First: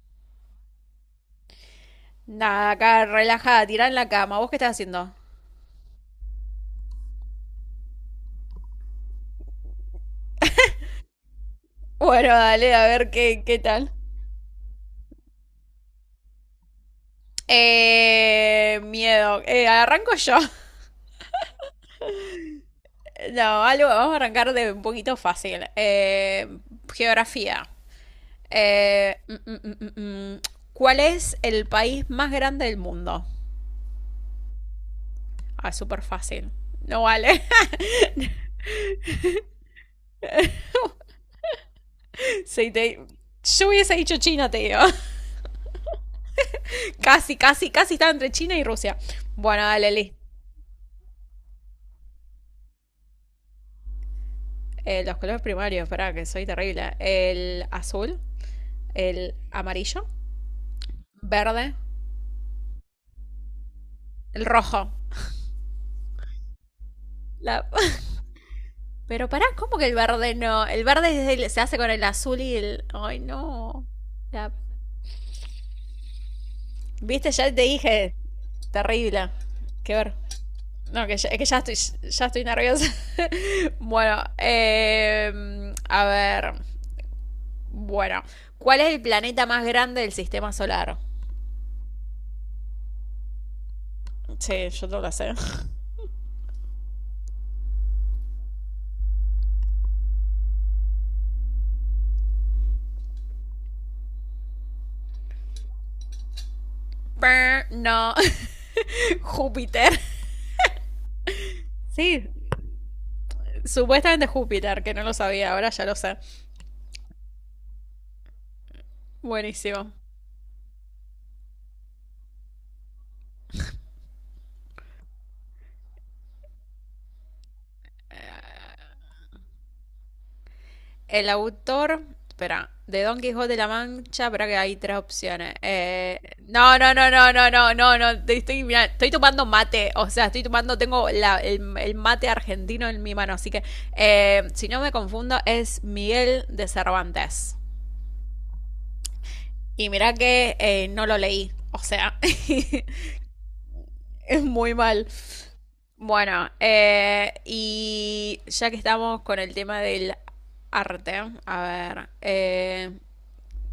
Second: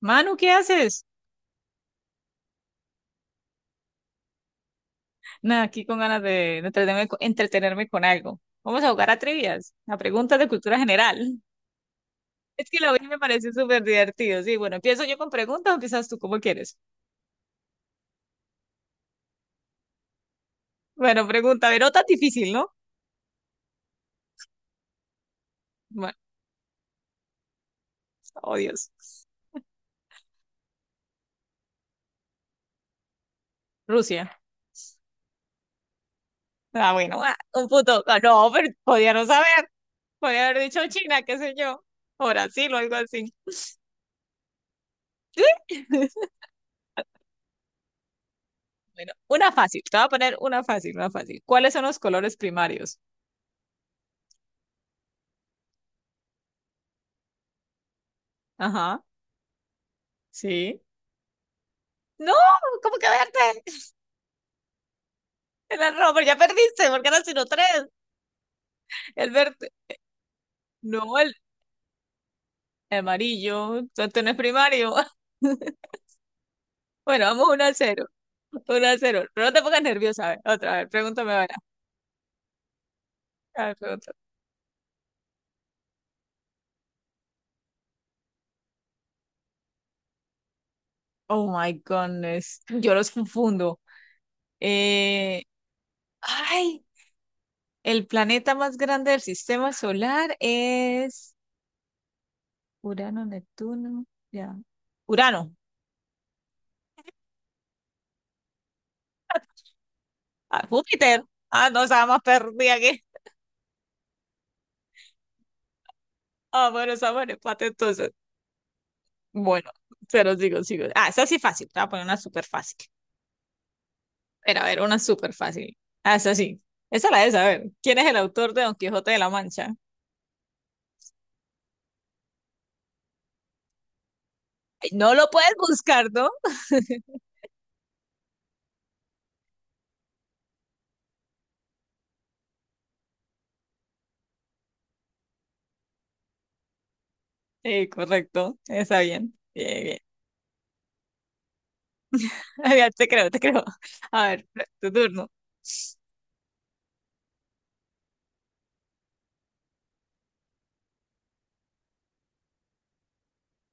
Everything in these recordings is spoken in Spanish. Manu, ¿qué haces? Nada, acá relajada, tirada en la cama. ¿Vos qué estás haciendo? Nada, aquí con ganas de entretenerme, entretenerme con algo. Vamos a jugar a trivias, a preguntas de cultura general. Bueno, Es dale, que a la vez ver me qué, parece qué súper tal. divertido. Sí, bueno, empiezo yo con preguntas o empiezas tú como quieres. Miedo. Arranco yo. Bueno, pregunta, pero no tan difícil, ¿no? No, algo, vamos a arrancar de un poquito fácil. Bueno, Geografía. oh Eh, Dios. mm, mm, mm, mm, mm. ¿Cuál es el país más grande del mundo? Rusia. Ah, súper fácil. Ah, No bueno, ah, vale. un punto. Ah, no, pero podía no saber. Podía haber dicho China, qué sé yo. O Sí, Brasil o algo te... así. Yo hubiese dicho China, te digo. casi, casi, casi estaba entre China y Rusia. Bueno, una Bueno, fácil. dale, Te voy a Liz. poner una fácil, una fácil. ¿Cuáles son los colores primarios? Los colores primarios, espera, que soy terrible. El azul, Ajá, el amarillo, sí. verde, No, ¿cómo que verde? el rojo. El rojo, pero ya perdiste, porque eran sino tres. La- Pero El pará, verde. ¿cómo que el verde no? El No, verde es el el- se hace con el azul y el... Ay, amarillo. no. Entonces no es La- primario. Bueno, Viste, vamos ya te uno a cero, dije. uno a cero. Terrible. Pero no te pongas Qué ver. nerviosa, a ver, otra vez. No, que ya, Pregúntame es que ahora. ya estoy nerviosa. A ver, pregúntame. bueno, a ver. Bueno, ¿cuál es el planeta más grande del sistema solar? Oh my goodness. Yo los confundo. Sí, yo no lo sé. Eh, ay, el planeta más grande del sistema solar es Urano, Neptuno. Ya. Urano. No, Júpiter. Ah, Júpiter. Ah, no, estaba más Sí, perdida. supuestamente Júpiter, que no lo sabía, ahora ya lo sé. Ah, bueno, esa buena empate entonces. Bueno, Buenísimo. se los digo, sigo. Ah, esa sí fácil. Te voy a poner una súper fácil. Pero a ver, una súper fácil. Ah, esa sí. Esa la de saber. ¿Quién es el autor de Don Quijote de la Mancha? El autor, espera, de Don Quijote de la Mancha, espera que hay Ay, tres no lo puedes opciones. buscar, ¿no? No, no, no, no, no, no, no, no. Mira, estoy tomando mate, o sea, estoy tomando, tengo el mate argentino en mi mano, así que si no me confundo, es Miguel de Cervantes. Sí, correcto. Está bien. Bien, Y bien. mira que no lo leí, o sea, Ya te creo, te creo. A es ver, muy tu mal. turno. Bueno, y ya que estamos con el tema del arte, a ver,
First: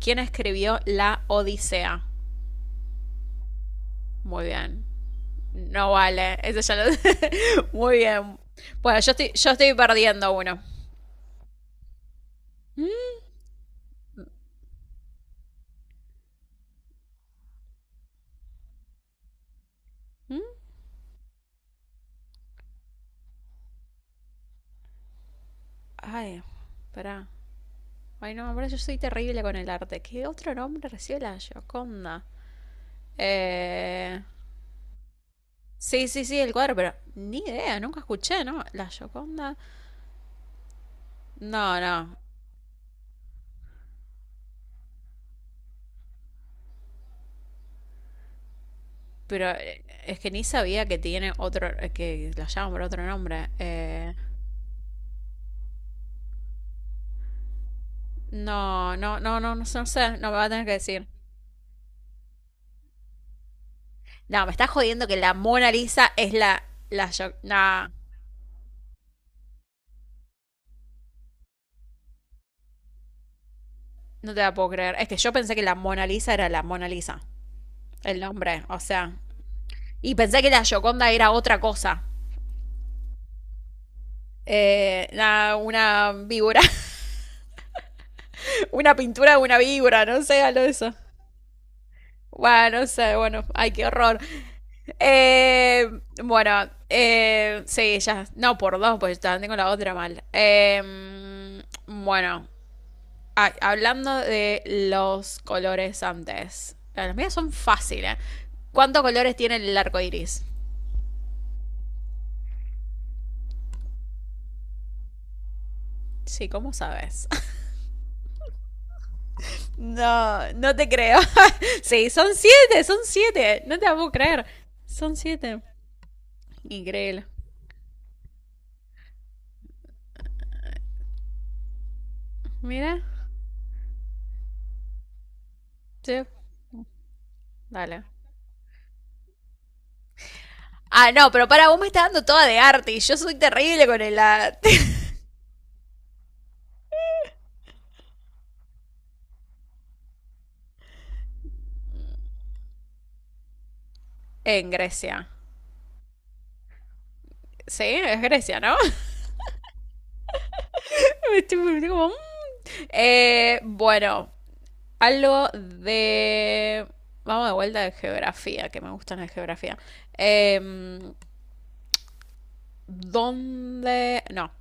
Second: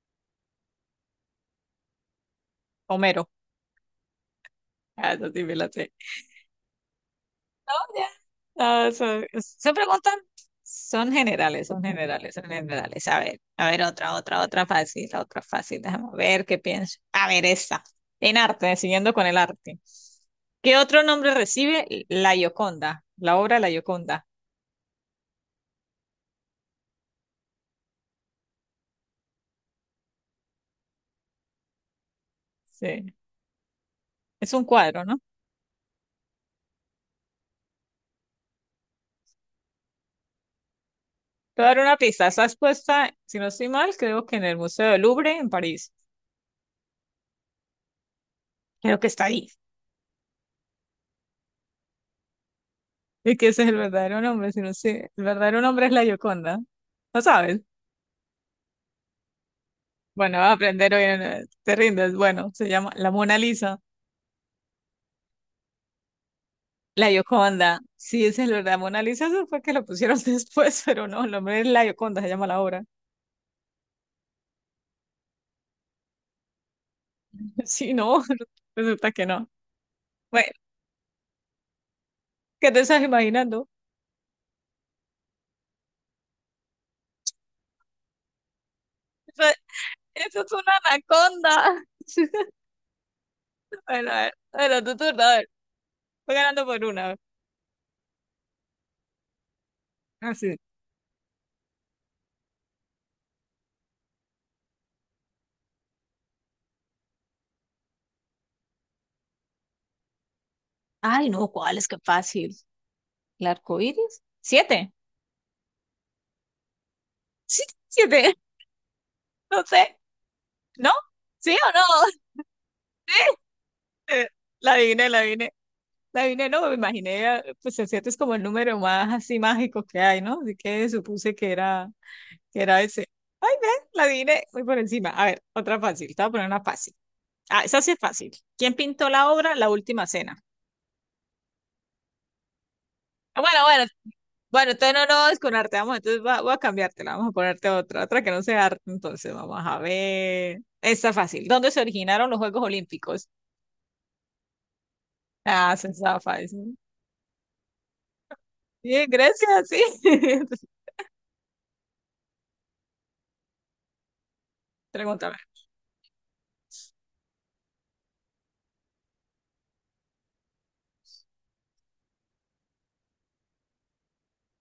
¿quién escribió La Odisea? Homero. Muy bien. Ah, esa sí me la sé. No vale. Eso ya lo... Muy bien. Ah, Bueno, yo son, estoy, yo son estoy preguntas, perdiendo uno. son generales, son generales, son ¿Mm? generales. A ver, otra, otra, otra fácil, otra fácil. Déjame ver qué pienso. A ver, esta. En arte, siguiendo con el arte. Mm. ¿Qué otro nombre recibe La Gioconda? La obra La Gioconda. Ay, pará. Ay, no, ahora yo soy terrible con el arte. ¿Qué otro nombre recibe la Gioconda? Sí, Eh... es un cuadro, ¿no? Sí, sí, sí, el cuadro, pero ni idea, nunca escuché, ¿no? La Gioconda. Te voy a dar No, una no. pista. Está expuesta, si no estoy mal, creo que en el Museo del Louvre, en París. Creo que está ahí. Pero es que ni sabía que tiene otro. Que la llaman por otro Y que nombre. ese es el verdadero nombre, si no sé. El verdadero nombre es La Gioconda. ¿No sabes? No, no, no, no, no, no sé, no Bueno, me va va a a tener que aprender decir. hoy, no te rindes. Bueno, se llama La Mona Lisa, No, me estás jodiendo que la Mona Lisa es la yo- Gioconda. nah, Sí, esa es la verdad, Mona Lisa, eso fue que lo pusieron después, pero no, el nombre es La Gioconda, se llama la obra. no te la puedo creer. Es que yo pensé que la Mona Lisa era la Mona Lisa, Sí, el no, nombre, o resulta sea, que no. y pensé Bueno, que la Gioconda era otra cosa. ¿qué te estás imaginando? Nah, una víbora, una pintura de Eso, una víbora, no eso sé, es algo de una eso. anaconda. Bueno, no sé, bueno, ay, qué Bueno, horror. a ver, bueno, tu turno, a ver, Eh, voy ganando bueno, por una. Sí, ya. No, por dos, pues también tengo la otra mal. Así. Bueno, ah, hablando de los colores antes. Las mías son fáciles. ¿Cuántos colores tiene el arco iris? Ay, no, ¿cuál es que fácil? ¿El arco iris? ¿Siete? Sí, ¿cómo sabes? Sí, siete, no sé, No, no te ¿no? creo. ¿Sí o sí, no? son siete, son siete. No te la puedo Eh, creer. la adiviné, Son la adiviné. siete. La vine, no, me Increíble. imaginé, pues el 7 es como el número más así mágico que hay, ¿no? Así que supuse que era Mira, ese. Ay, ve, la vine muy por encima. A ver, otra fácil, te sí, voy a poner una fácil. Ah, esa sí es dale. fácil. ¿Quién pintó la obra La Última Cena? Ah, no, pero para vos me estás dando toda de arte y yo soy Ah, bueno, bueno, terrible con el arte. bueno, entonces no, no, es con arte vamos, entonces voy a cambiártela, vamos a ponerte otra, otra que no sea arte, entonces vamos a ver. Esta fácil. ¿Dónde se originaron los Juegos Olímpicos? en Grecia. Ah, esa está fácil. Sí, es Grecia, ¿no? Sí, en Grecia, sí. estoy como, mm. Bueno, Pregúntame. algo de... Vamos de vuelta de geografía, que me gusta la geografía. Em, ¿Dónde...? No.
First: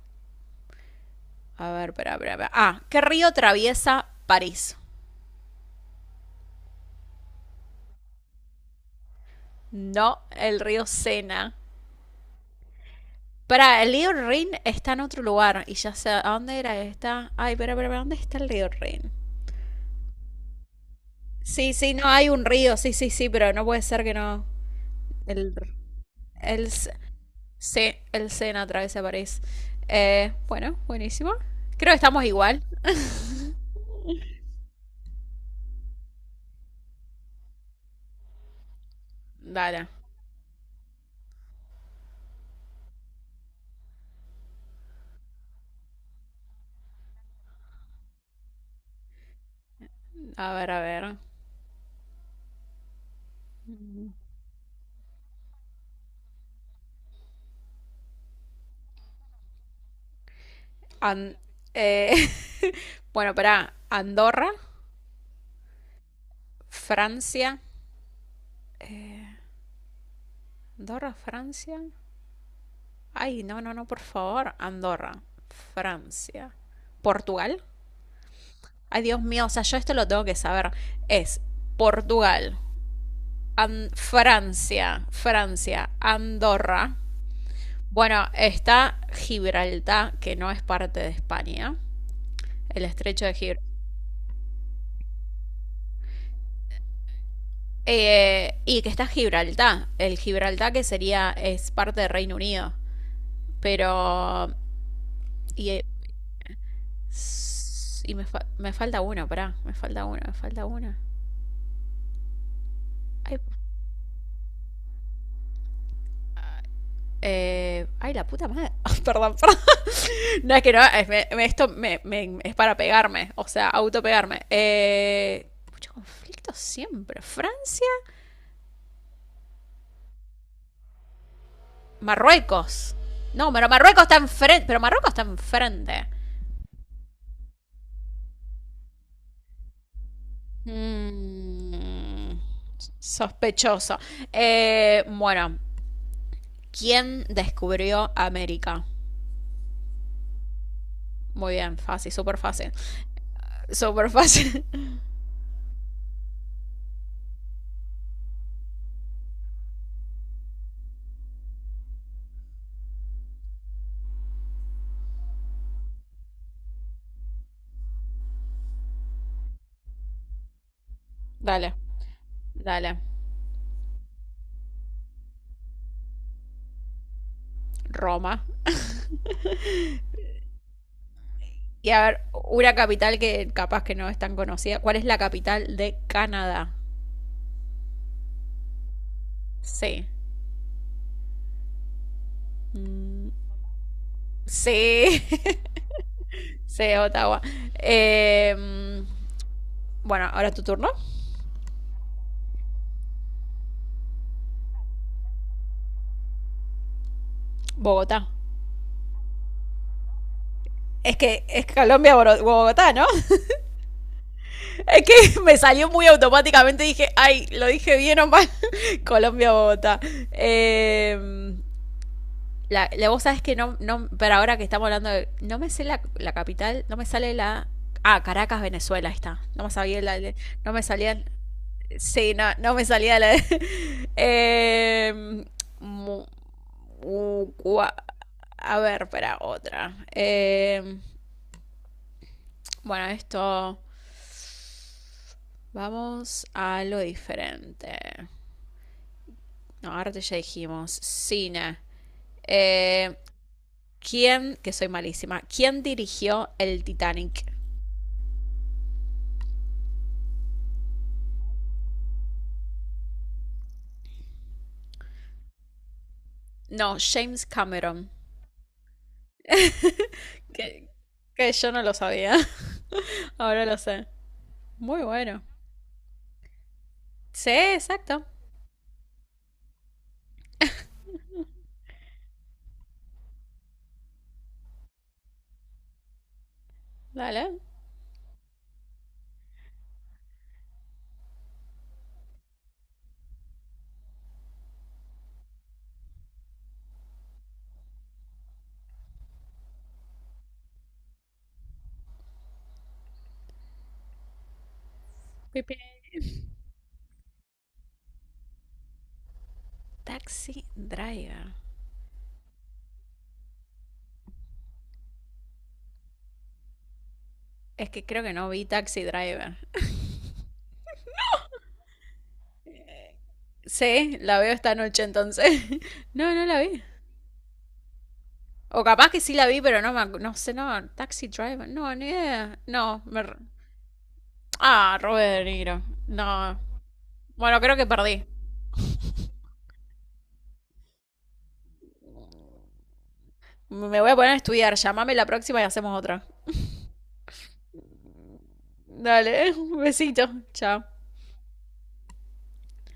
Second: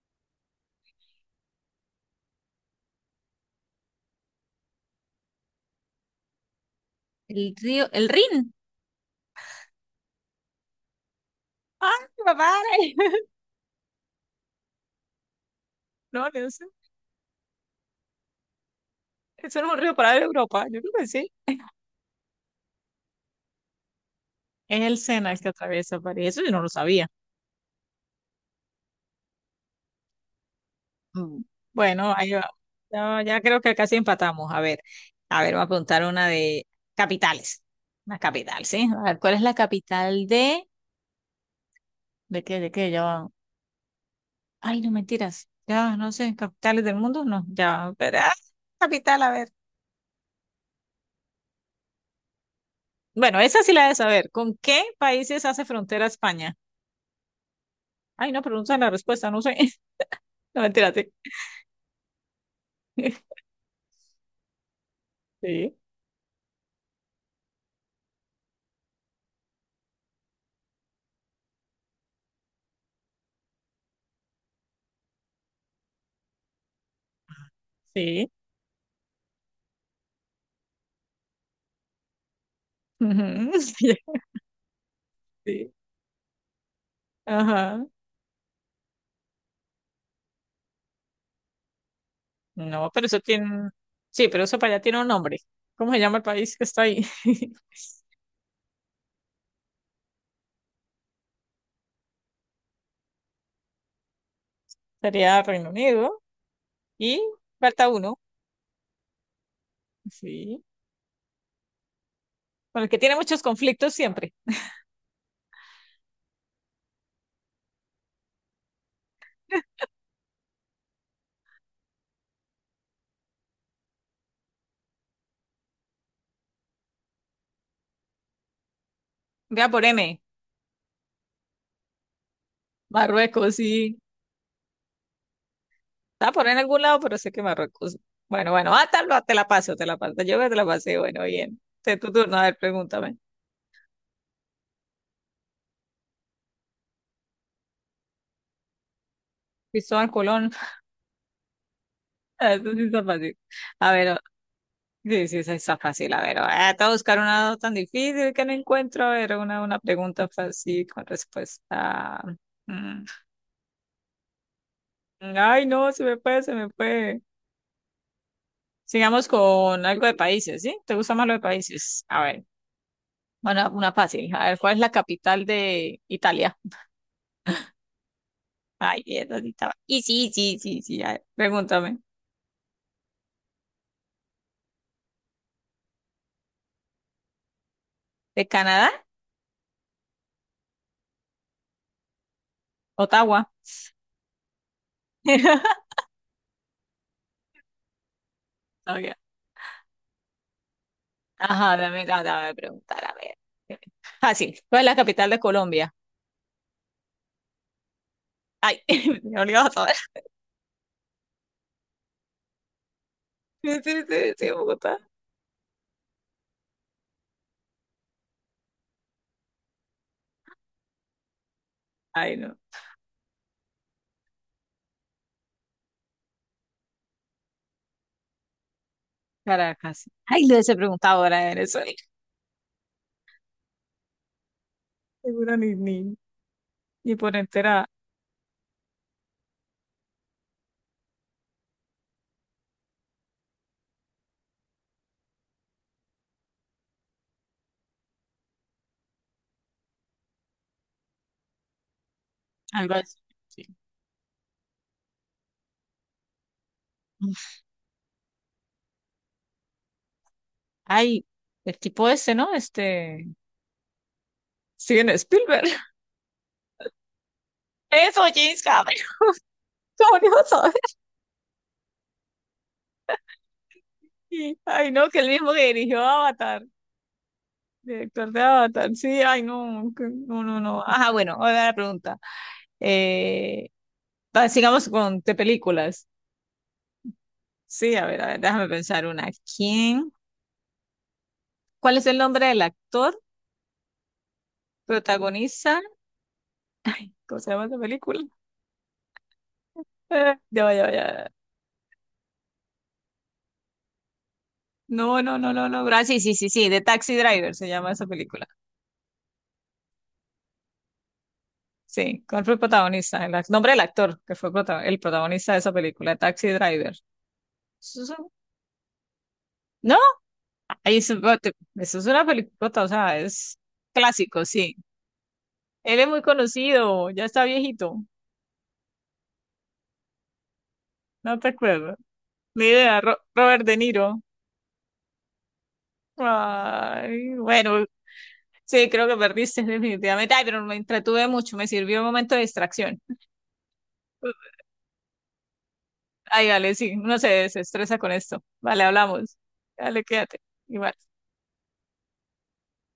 A ver, espera, espera, espera. Ah, ¿qué río atraviesa París? El río, el Rin. No, el río Sena. ¡Ay, papá! Para, el río Rin está en otro lugar. Y ya sé, ¿a No, no dónde sé. era esta? Ay, espera, espera, espera, ¿dónde está el río Rin? Eso no es un río para Europa. Yo creo que sí. Sí, sí, no, hay un río, sí, sí, sí, pero no puede ser que no. Es el Sena el que El, atraviesa París. Eso yo no lo el, sabía. sí, el Sena atraviesa París. Bueno, buenísimo. Mm. Creo que Bueno, estamos ahí va. igual. Ya, ya creo que casi empatamos. A ver, voy a preguntar una de capitales. Una capital, ¿sí? A ver, ¿cuál es la Dale. capital de... ¿De qué? ¿De qué? Ya va. Ay, no mentiras. Ya, no sé, capitales del mundo, no. Ya, pero... ah, capital, a ver. A ver, a ver. Bueno, esa sí la de saber. ¿Con qué países hace frontera España? Ay, no, pregunta la respuesta, no sé. No, mentira, sí. An- eh, bueno, para Andorra, Sí, Francia. Andorra, Francia. Ay, no, no, no, por favor. Andorra, Francia. Portugal. sí. Ay, Dios mío, o sea, yo esto lo tengo que saber. Es Portugal, Ujú, An- sí, Francia, sí, Francia, Andorra. ajá. Bueno, está Gibraltar, que no es parte de España, el No, pero eso estrecho de Gibraltar. tiene. Sí, pero eso para allá tiene un nombre. ¿Cómo se llama el país que está ahí? Y que está Gibraltar, el Gibraltar que sería, es parte de Reino Unido. Pero. Sería Reino Y, Unido. Y falta s- y uno. me, fa- me falta uno, pará, me falta uno, me Sí. falta uno. Con el que tiene Ay, muchos conflictos siempre. Ay, la puta madre. perdón, perdón. No es que no, es- me- me- esto me- me- es para pegarme, o sea, autopegarme. Mucho conflicto siempre. Francia. Vea por M. Marruecos. No, Marruecos, pero sí. Marruecos está enfrente. Pero Marruecos está enfrente. Está por en algún lado, pero sé que Marruecos. Bueno, bueno, ah, tal, ah, te la paso, te la paso. Yo te la pasé. Bueno, bien. Te tu turno. Mm, A ver, pregúntame. sospechoso. Bueno, ¿quién descubrió América? Cristóbal Colón. Muy bien, fácil, súper Eso fácil. sí está fácil. A Súper ver. fácil. Sí, sí, esa está fácil. A ver, voy a buscar una tan difícil que no encuentro. A ver, una pregunta fácil con respuesta. Mm. Ay, no, se me fue, se me fue. Sigamos con algo de países, ¿sí? ¿Te gusta más lo de dale, países? A ver, dale. bueno, una fácil. A ver, ¿cuál es la capital de Italia? Roma. Ay, bien, ¿dónde estaba? Y sí, sí, sí, sí, a ver, Y pregúntame. a ver, una capital que capaz que no es tan conocida. ¿Cuál es la capital de Canadá? ¿De Canadá? Sí. Mm, Ottawa. sí. sí, Ottawa. Eh, mm, Ok. bueno, ahora es tu turno. Ajá, dame preguntar, a ver. Fácil. ¿Cuál es la capital de Colombia? Bogotá. Ay, me olvidó todo. Es que es Colombia, Bogotá, ¿no? Sí, sí, sí, sí, Bogotá. es que me salió muy automáticamente. Dije, ay, lo dije bien o mal. Colombia, Bogotá. Eh, Ay, no. Vos sabés que no, no. Pero ahora que estamos hablando de. No me sé la capital. No me sale la. Ah, Caracas, Venezuela, ahí está. No me sabía Caracas. la. Ay, le No hubiese me preguntado salía. ahora de Venezuela. Sí, no, no me salía la. Eh, Seguro mu- ni por u- entera cua- a ver, espera, otra. Bueno, esto. Vamos a lo diferente. No, ahora ya dijimos cine. algo Eh, así. Sí. ¿Quién, que soy malísima, quién dirigió el Titanic? Ay, el tipo ese, ¿no? Este. Steven Spielberg. No, James Cameron. Eso, James Cameron. ¿Cómo no iba a saber? Que, que yo no lo sabía. ahora lo sé. Ay, Muy no, que el bueno. mismo que dirigió Avatar. Sí, exacto. Director de Avatar. Sí, ay, no. No, no, no. Ajá, bueno, ahora la pregunta. Eh, va, sigamos con de películas. Dale. Sí, a ver, déjame pensar una. ¿Quién? ¿Cuál es el nombre del actor? Protagoniza, ¿cómo se llama esa película? Ya va, ya va, ya va. No, no, no, no, Pipi. no, sí, sí, sí, sí, de Taxi Driver se llama esa película. Taxi Driver. Sí, ¿cuál fue el protagonista? El nombre del actor que fue el protagonista de esa película, Taxi Driver. Es Eso que es creo un- que no vi Taxi Driver. ¿No? Ahí es, eso es una película, o sea, es sí, la clásico, veo sí. esta noche entonces. Él es muy no, no la vi. conocido, ya está viejito, O capaz que sí la vi, pero no me no sé, no, Taxi no te Driver, no, acuerdo. ni idea. Ni No, idea, me Robert De Niro. ah, Robert De Niro. No. Ay, Bueno, creo bueno, que perdí. sí, creo que perdiste definitivamente. Ay, pero me entretuve mucho, me sirvió un momento de distracción. Me voy a poner a estudiar. Llámame la próxima y hacemos otra. Ay, dale, sí, uno se desestresa con esto. Vale, hablamos. Dale, un Dale, besito. quédate. Chao. Igual.